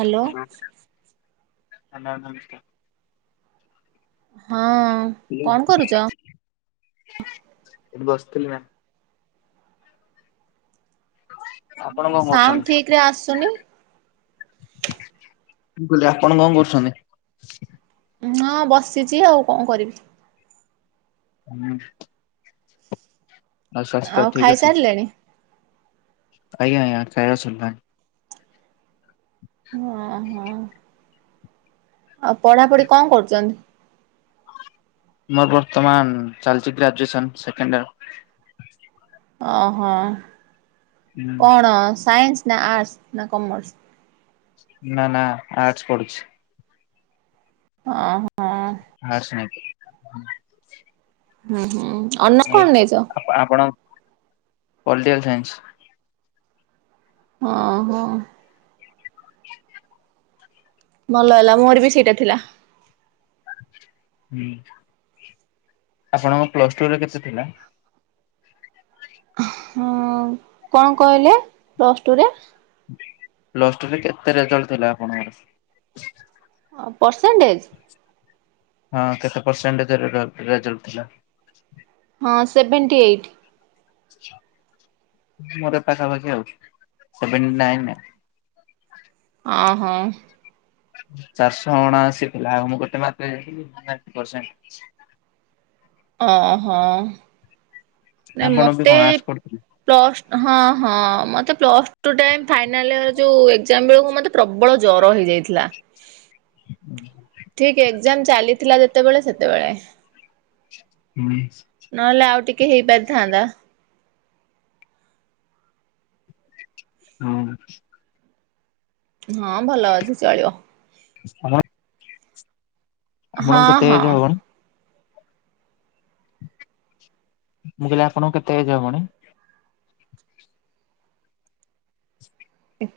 Hello. ଆଜ୍ଞା ନମସ୍କାର। ହଁ କଣ ଏଠି କରୁଚ? କିଛି ନାହିଁ। ଆପଣ କଣ ସାଉଣ୍ଡ କରୁଛନ୍ତି? ଠିକ ରେ ଆସୁନି ମୁଁ କହିଲି ଆପଣ କଣ କରୁଛନ୍ତି? ହଁ ବସିଚି ଆଉ କଣ କରିବି। ହୁଁ। ସ୍ୱାସ୍ଥ୍ୟ ଆଉ ଠିକ ଅଛି ଖାଇସାରିଲେଣି? ଆଜ୍ଞା ଆଜ୍ଞା ଖାଇବା ସରିଲାଣି। ହଁ ହଁ। ଆଉ ପଢାପଢି କଣ କରୁଚନ୍ତି? ମୋର ବର୍ତ୍ତମାନ ଚାଲିଛି ଗ୍ରାଜୁଏସନ ସେକେଣ୍ଡ ଇୟର। ଓହୋ। ହୁଁ କଣ ସାଇନ୍ସ? ନା ଆର୍ଟସ ନା କମର୍ସ? ନା ନା ଆର୍ଟ ପଢୁଚି। ଅ ହଁ। [unintelligible] ହୁଁ ହୁଁ ଅନ କଣ ନେଇଛ ପଲିଟିକଲ ସାଇନ୍ସ ହଁ ହୋ ଭଲ ହେଲା ମୋର ବି ସେଇଟା ଥିଲା ହ ଆପଣଙ୍କ ପ୍ଲସ ଟୁରେ କେତେ ଥିଲା ହଁ କଣ କହିଲେ ପ୍ଲସ ଟୁରେ ଲରେ କେତେ ରେଜଲଟ ଥିଲା ଆପଣଙ୍କର ପରର୍ସେଣ୍ଟେଜ ହଁ କେତେ ପରସେଣ୍ଟ ରେଜଲ ଥିଲା ହଁ ସେଭଣ୍ଟି ଏଇଟ୍ [inaudible] ମୋର ପାଖ ପାଖ ଆଉଛି ସେବେଣ୍ଟୁ ନାଇ ଓ ହୋ ଚାରିଶହ ଅଣା ଆସି ଥିଲା ଆଉ ମୁଁ ଗୋଟେ ମାତ୍ରେ ଯଥିଲିଣ୍ [inaudible] ହ ହୋ ନା ଆପଣ ବି ମତେ କଣ ଆର୍ଟସ ପଢୁଥିଲେ? ପ୍ଲସ୍ ହଁ ହଁ ମତେ ପ୍ଲସ୍ ଟୁ ତ ଫାଇନାଲ ୟର ଏକ୍ସାମ୍ ବେଳକୁ ମତେ ପ୍ରବଳ ଜର ହେଇଯାଇଥିଲା ହୁଁ [unintelligible] ସେତେବେଳେ ସେତେବେଳେ ହୁଁ ନହେଲେ ଆଉ ଟିକେ ହେଇପାରିଥାନ୍ତା ହଁ ହଁ ଭଲ ଅଛି ଚଳିବ ହ ହଁ ଆପଣଙ୍କୁ କେତେ ହଁ ଏଜ ହବ କଣ ମୁଁ କହିଲି ଆପଣଙ୍କୁ କେତେ ଏଜ ହବଣି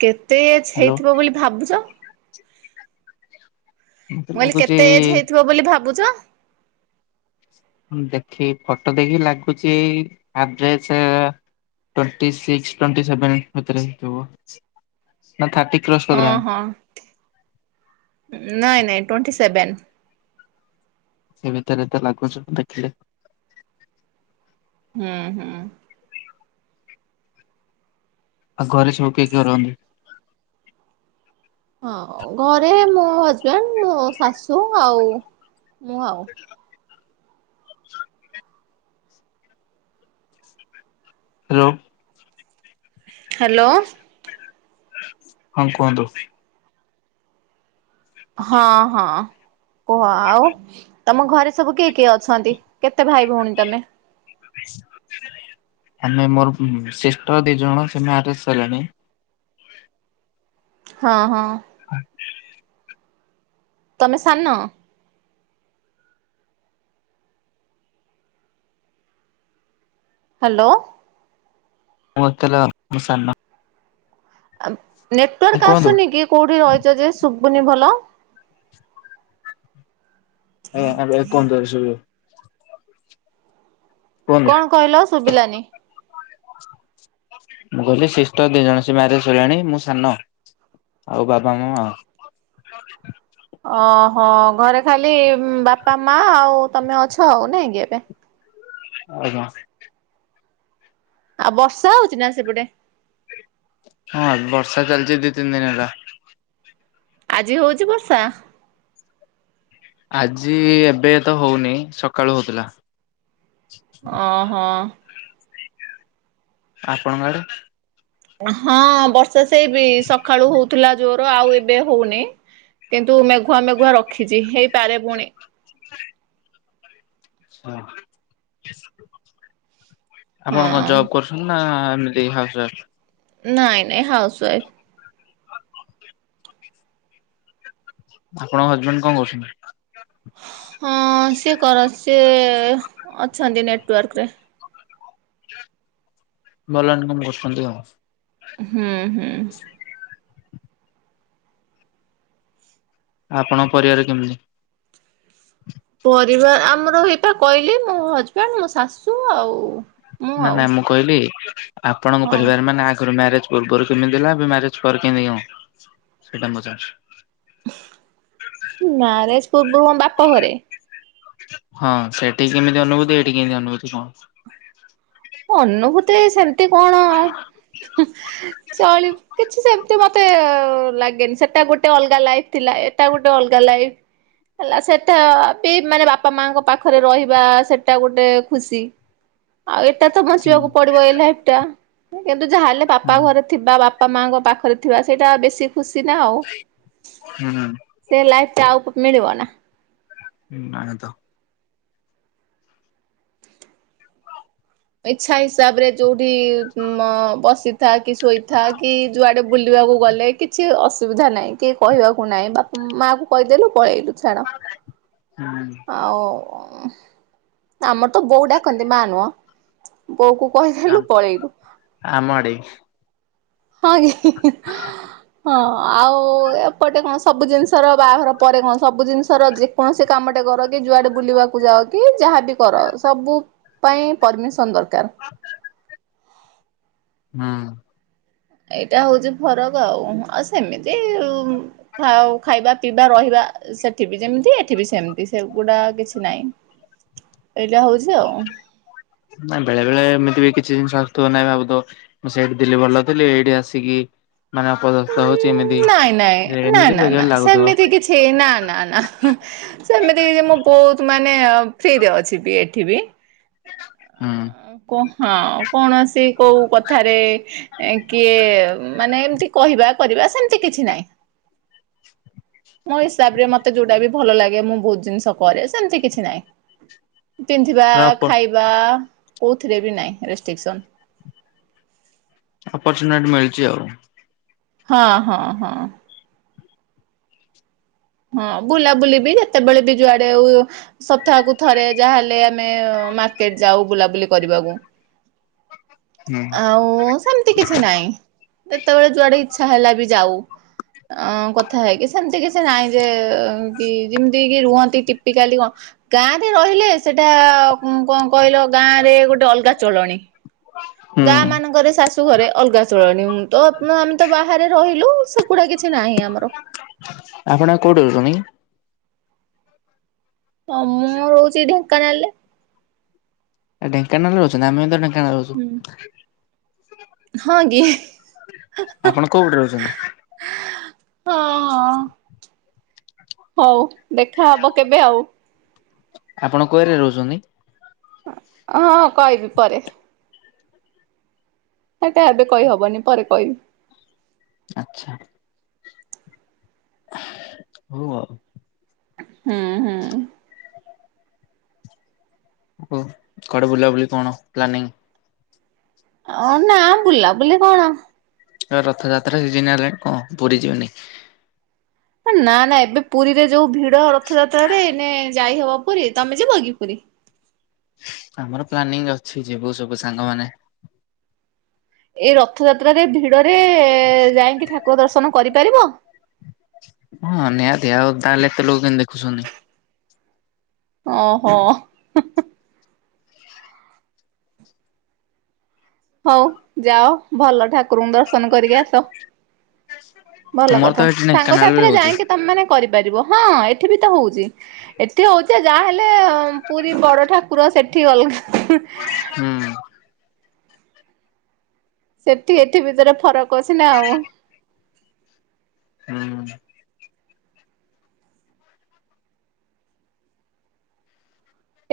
କେତେ ଏଜ୍ ହ୍ୟାଲୋ ହେଇଥିବ ବୋଲି ଭାବୁଛ ମତେ ମୁଁ କହିଲି ଲାଗୁଛି କେତେ ଏଜ ହେଇଥିବ ବୋଲି ଭାବୁଛ ଦେଖି ଫଟୋ ଦେଖି ଲାଗୁଛିଇ address twenty six twenty seven ଭତରେ [inaudible] ହଁ ହଁ ନାଇଁ ନାଇଁ ଟ୍ବେଣ୍ଟି ସେଭେନ ସେ ଭିତରେ ତ ଲାଗୁଛ ଦେଖିଲେ ହୁଁ ହୁଁ ଆଉ ଘରେସବୁ କିଏ କିଏ ରହନ୍ତି ହଁ ଘରେ ମୋ ହଜବେଣ୍ଡ ମୋ ଶାଶୁ ଆଉ ମୁଁ ଆଉ ହ୍ୟାଲୋ ହ୍ୟାଲୋ ହଁ କୁହନ୍ତୁ ହଁ ହଁ କୁହ ଆଉ ତମ ଘରେ ସବୁ କିଏ କିଏ ଅଛନ୍ତି କେତେ ଭାଇ ଭଉଣୀ ତମେ ଆମେ ମୋର ସିଷ୍ଟର ଦି ଜଣ ସେ ମାରେଜ ସାଇଲାଣି ହଁ ହଁ ହଁ ତମେ ସାନ ହ୍ୟାଲୋ ମୁତଲା ମୁ ସାନ ଏ ନେଟୱାର୍କ କୁହନ୍ତୁ ଆସୁନି କି କୋଉଠି ରହିଛ ଯେ ଶୁଭୁନି ଭଲ ଏ ଆମ ଏକ ତର ସୁୁ କୁହନ୍ତୁ। କଣ କହିଲ ଶୁଭିଲାନି ମୁଁ କହିଲି ଶିଷ୍ଟ ଦି ଜଣ ସ ମ୍ୟାରେଜ ହେଲାଣି ମୁଁ ସାନ ଆଉ ବାପ ମାମା ଓହୋ ଘରେ ଖାଲି ବାପା ମା ଆଉ ତମେ ଅଛ ଆଉ ନାଇଁ କି ଏବେ? ଆଜ୍ଞା। ଆଉ ବର୍ଷା ହଉଚି ନା ସେପଟେ? ହଁ ବର୍ଷା ଚାଲିଚି ଦି ତିନି ଦିନ ହେଲା। ଆଜି ହଉଚି ବର୍ଷା? ଆଜି ଏବେ ତ ହଉନି ସକାଳୁ ହଉଥିଲା। ଓହୋ। ଆପଣଙ୍କ ଆଡେ? ହଁ ବର୍ଷା ସେଇ ବି ସକାଳୁ ହଉଥିଲା ଜୋର ଆଉ ଏବେ ହଉନି। କିନ୍ତୁ ମେଘୁଆ ମେଘୁଆ ରଖିଛି ହେଇପାରେ ପୁଣି? [inaudible] ହଁ ଆପଣ କଣ ହଁ। ଜବ କରୁଛନ୍ତି ନା [unintelligible] ନାଇଁ ନାଇଁ ହାଉସୱାଇଫ। [inaudible] ଆପଣଙ୍କ ହଜବେଣ୍ଡ କଣ କହୁଚନ୍ତି? ହଁ ସିଏ କର ସିଏ ଅଛନ୍ତି ନେଟୱାର୍କ ରେ। ଭଲ ଇନ୍ କମ୍ କରୁଛନ୍ତି ଆଉ। ହୁଁ ହୁଁ। ଆପଣଙ୍କ ପରିବାର କେମିତି? ପରିବାର ଆମର ଏଇପା କହିଲି ମୋ ହଜବେଣ୍ଡ, ମୋ ଶାଶୁ, ଆଉ ନା ନା ମୁଁ କହିଲି, ଆପଣଙ୍କ ହଁ ପରିବାର ମାନେ ଆଗରୁ ମ୍ୟାରେଜ ସ୍ଵର୍ଗରେ କେମିତି ଥିଲା ଏବେ ମ୍ୟାରେଜ ପରେ କେମିତି ହେଇଗଲା ସେଇଟା ପଚାରେ? ମ୍ୟାରେଜ ପୂର୍ବରୁ ମୋ ବାପ ଘରେ। ହଁ ସେଠି କେମିତି ଅନୁଭୂତି, ଏଇଠି କେମତି ଅନୁଭୂତି କଣ? ଅନୁଭୂତି ସେମିତି କଣ ଚଳିବ କିଛି ସେମିତି ମ ତେ ଲାଗେନି ସେଟା ଗୋଟେ ଅଲଗା ଲାଇଫ ଥିଲା, ଏଟା ଗୋଟେ ଅଲଗା ଲାଇଫ। ହେଲା ସେଟା ବି ମାନେ ବାପା ମାଙ୍କ ପାଖରେ ରହିବା, ସେଟା ଗୋଟେ ଖୁସି। ଆଉ ଏଇଟା ତ ହୁଁ ବଞ୍ଚିବାକୁ ପଡିବ ଏଇ ଲାଇଫ୍ ଟା କିନ୍ତୁ ଯାହା ହେଲେ ବାପା ଘରେ ଥିବା ବାପା ମାଆଙ୍କ ପାଖରେ ଥିବା ସେଇଟା ବେଶୀ ଖୁସି ନା ଆଉ ହୁଁ ହୁଁ ସେ ଲାଇଫ୍ ଟା ଆଉ ମିଳିବ ନା? [unintelligible] ଇଚ୍ଛା ହିସାବରେ ଯୋଉଠି ବସିଥା କି ଶୋଇଥା କି ଯୁଆଡେ ବୁଲିବାକୁ ଗଲେ କିଛି ଅସୁବିଧା ନାହିଁ, କିଏ କହିବାକୁ ନାହିଁ, ବାପା ମାଆ କୁ କହିଦେଲୁ ପଳେଇଲୁ। ଛାଡ଼ ହୁଁ ଆଉ ଆମର ତ ବୋଉ ଡାକନ୍ତି ମା ନୁହଁ। ବୋଉକୁ କହିଦେଲୁ, ପଳେଇଲୁ। ଆମ ଆଡେ ହଁ ଇ [unintelligible] ହଁ ଆଉ ଏପଟେ କଣ ସବୁ ଜିନିଷର ବାହାଘର ପରେ କଣ ସବୁ ଜିନିଷର ଯେକୌଣସି କାମ କାମଟେ କର କି ଯୁଆଡେ ବୁଲିବାକୁ ଯାଅ କି ଯାହାବି କର ସବୁ ପାଇଁ ପରମିସନ ଦରକାର। [inaudible] ଏଇଟା ହଉଚି ଫରକ ଆଉ ଆଉ ସେମିତି ଖାଇବା, ପିଇବା, ରହିବା ସେଠି ବି ଯେମିତି, ଏଠି ବି ସେମିତି । ସେଗୁଡା କିଛି ନାହିଁ। [inaudible] ଏଇଟା ହଉଛି ଆଉ। ନା ବେଳେ ବେଳେ ଏମିତି ବି କି କିଛି ଜିନିଷ ଆସୁଥିବ ନାଇଁ ଭାବୁ ଥବ, ମୁଁ ସେଇଠି ଥିଲି ଭଲ ଥିଲି ଏଇଠି ଆସିକି [unintelligible] ନାଇଁ ନାଇଁ ନା ଏମିତି ନା ବେକାର ନା ଲାଗୁଥିବ ସେମିତି କିଛି ନା ନା ନା ସେମିତି କିଛି ମୁଁ ବହୁତ ମାନେ ଫ୍ରିରେ ଅଛି ବି ଏଠି ବି। ହୁଁ। ଆ ହଁ କୌଣସି କୋଉ କଥାରେ କିଏ ମାନେ ଏମିତି କହିବା, କରିବା ସେମିତି କିଛି ନାହିଁ। [inaudible] ମୋ ହିସାବରେ ମତେ ଯୋଉଟା ବି ଭଲ ଲାଗେ ମୁଁ ବହୁତ ଜିନିଷ କରେ ସେମତି କିଛି ନାହିଁ। ପିନ୍ଧିବା, ଅପ ଖାଇବା କୋଉଥିରେ ବି ନାହିଁ ରେଷ୍ଟ୍ରିକସନ। ଅପର୍ଚୁନିଟି ମିଳିଛି ଆଉ। ହଁ ହଁ ହଁ। ହଁ ବୁଲାବୁଲି ବି ଯେତେବେଳେ ବି ଯୁଆଡେ ଆଉ ସପ୍ତାହକୁ ଥରେ ଯାହାହେଲେ ଆମେ ମାର୍କେଟ ଯାଉ ବୁଲାବୁଲି କରିବାକୁ। ହୁଁ ଆଉ ସେମିତି କିଛି ନହିଁ ଯେତେବେଳେ ଯୁଆଡେ ଇ ଇଛା ହେଲା ବି ଯାଉ ଅ କଥା ହେଇକି ସେମିତି କିଛି ନାଇଁ। ଯେ କି ଯେମିତି କି ରୁହନ୍ତି ଟିପିକାଲି କଣ ଗାଁରେ ରହିଲେ ସେଟା କଣ କହିଲ ଗାଁ ରେ ଗୋଟେ ଅଲଗା ଚଳଣି। ଗାଁ ହୁଁ ମାନଙ୍କରେ ଶାଶୁ ଘରେ ଅଲଗା ଚଳଣି ତ ଆମେ ତ ବାହାରେ ରହିଲୁ ସେଗୁଡା କିଛି ନାହିଁ ଆମର। ଆପଣ କୋଉଠି ରହୁଚନ୍ତି? ହଁ ମୁଁ ରହୁଛି ଢେଙ୍କାନାଳରେ। ଏ ଢେଙ୍କାନାଳରେ ରହୁଛ ନା ଆମେ ତ ଢେଙ୍କାନାଳ ରହୁଛୁ। ହଁ କି? ହଁ ଆପଣ କୋଉଠି ରହୁଛନ୍ତି ହଁ। ହଉ ଦେଖା ହବ କେବେ ଆଉ। ଆପଣ କୁଆରେ ରହୁଛନ୍ତି। ହଁ କହିବି ପରେ। ସେଟା ଏବେ କହିହବନି ପରେ କହିବି। ଆଛା। ହଉ ଆଉ । ହୁଁ ହୁଁ। ହ କୁଆଡେ ବୁଲାବୁଲି କଣ ପ୍ଲାନିଂ। ଅ ନା ବୁଲା ବୁଲି କଣ? ରଥଯାତ୍ରା ସିଜିନ ହେଲାଣି କଣ ପୁରୀ ଯିବାନିକି? ନା ନା ଏବେ ପୁରୀରେ ଯୋଉ ଭିଡ ରଥଯାତ୍ରାରେ ଏଇନେ ଯାଇହବ। ପୁରୀ ତମେ ଯିବକି ପୁରୀ? ଆମର ପ୍ଲାନିଂ ଅଛି ଯିବୁ ସବୁ ସାଙ୍ଗମାନେ? ଏଇ ରଥଯାତ୍ରାରେ ଭିଡରେ ଯାଇକି ଠାକୁର ଦର୍ଶନ କରିପାରିବ? ହଁ ନିହାତିି ଆଉ ତାହେଲେ ଏତେ ଲୋକ କେମତି ଦେଖୁଛନ୍ତି। ଓହୋ। ହଉ ଯାଅ ଭଲ ଠାକୁରଙ୍କୁ ଦର୍ଶନ କରିକି ଆସ। ଭଲ ତମର ତ କଥା ଏଠି ସାଙ୍ଗ ଢେଙ୍କାନାଳ ରେ ସାଥିରେ ହଉଛି। ଯାଇକି ତମେ ମାନେ କରି ହେଇପାରିବ ହଁ ଏଠି ବି ତ ହଉଛି ଏତେ ହଉଛି ଯାହା ଲେ ପୁରୀ ବଡ ଠାକୁର ସେଠି ଅଲଗା। ହୁଁ ସେଠି ଏଠି ଭିତରେ ଫରକ ଅଛି ନା ଆଉ। ହୁଁ।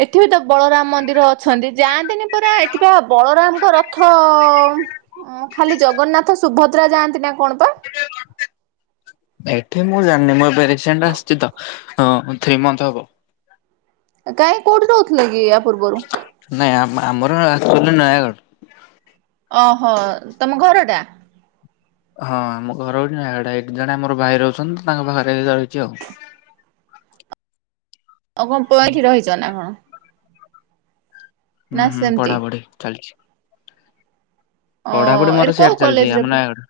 ଏଠି ବି ତ ବଳରାମ ମନ୍ଦିର ଅଛନ୍ତି ଯାଆନ୍ତିନି ପରା ଏଥିପାଇଁ ବଳରାମଙ୍କ ରଥ ଓଁ ଖାଲି ଜଗନ୍ନାଥ ସୁଭଦ୍ରା ଯାଆନ୍ତି ନା କଣ ପା? ସେଟା ର ଏଠି ମୁଁ ଜାଣିନି ମୁଁ ଏ ରିସେଣ୍ଟ ଆସିଛି ତ ଥ୍ରୀ ମନଥ ହବ। କାଇଁ କଉଠି ରହୁଥିଲା କି? ପୂର୍ବରୁ? ନାଇଁ ଆମ୍ ଆମର ଆକ୍ଚୁଆଲି ରେ ନୟାଗଡ। ଅହୋ ତମ ଘର ଟା? ହଁ ଆମ ଘର ହଉଚି ନୟାଗଡ଼। ଏଠି ଜଣେ ଆମର ଭାଇ ରହୁଛନ୍ତି ତ ତାଙ୍କ ପାଖରେଇ ରହିଚି ଆଉ। ଆଉ କଣ ପୁଆ ଏଠି ରହିଚ ନା କଣ? ନା ହୁଁ ହୁଁ ସେମିତି? ପଢା ପଢି ଚାଲିଚି। ଅ ପଢାପଢି ଏଠି ମୋର କୋଉ ସିଆଡେ ଚାଲିଚି କଲେଜରେ ଆମ ନୟାଗଡ଼।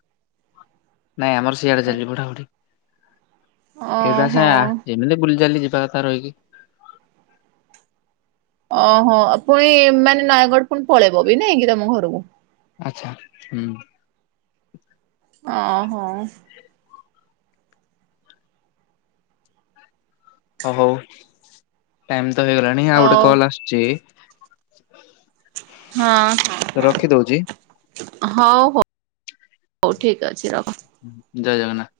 ନାଇଁ ଆମର ସିଆଡେ ଚାଲିଚି ପଢାପଢି। ଏଇଟା ସେୟା ଓହୋ। ଯେମିତି ବୁଲି ଚାଲି ଯିବି ଗାତାର ରହିକି। ଓହୋ ପୁଣି ମାନେ ନୟାଗଡ ପୁଣି ପଳେଇବ ବି ନାଇଁକି ତମ ଘରୁକୁ ଆଚ୍ଛା ହୁଁ। ଓ ହୋ। ଓ ହଉ ଟାଇମ୍ ତ ହେଇଗଲାଣି ଆଉ ଗୋଟେ ହଉ କଲ୍ ଆସୁଚି। ହଁ। ତ ରଖିଦଉଛି ହଉ ହଉ ହଉ ଠିକ ଅଛି ରଖ। ଜୟ ଜଗନ୍ନାଥ।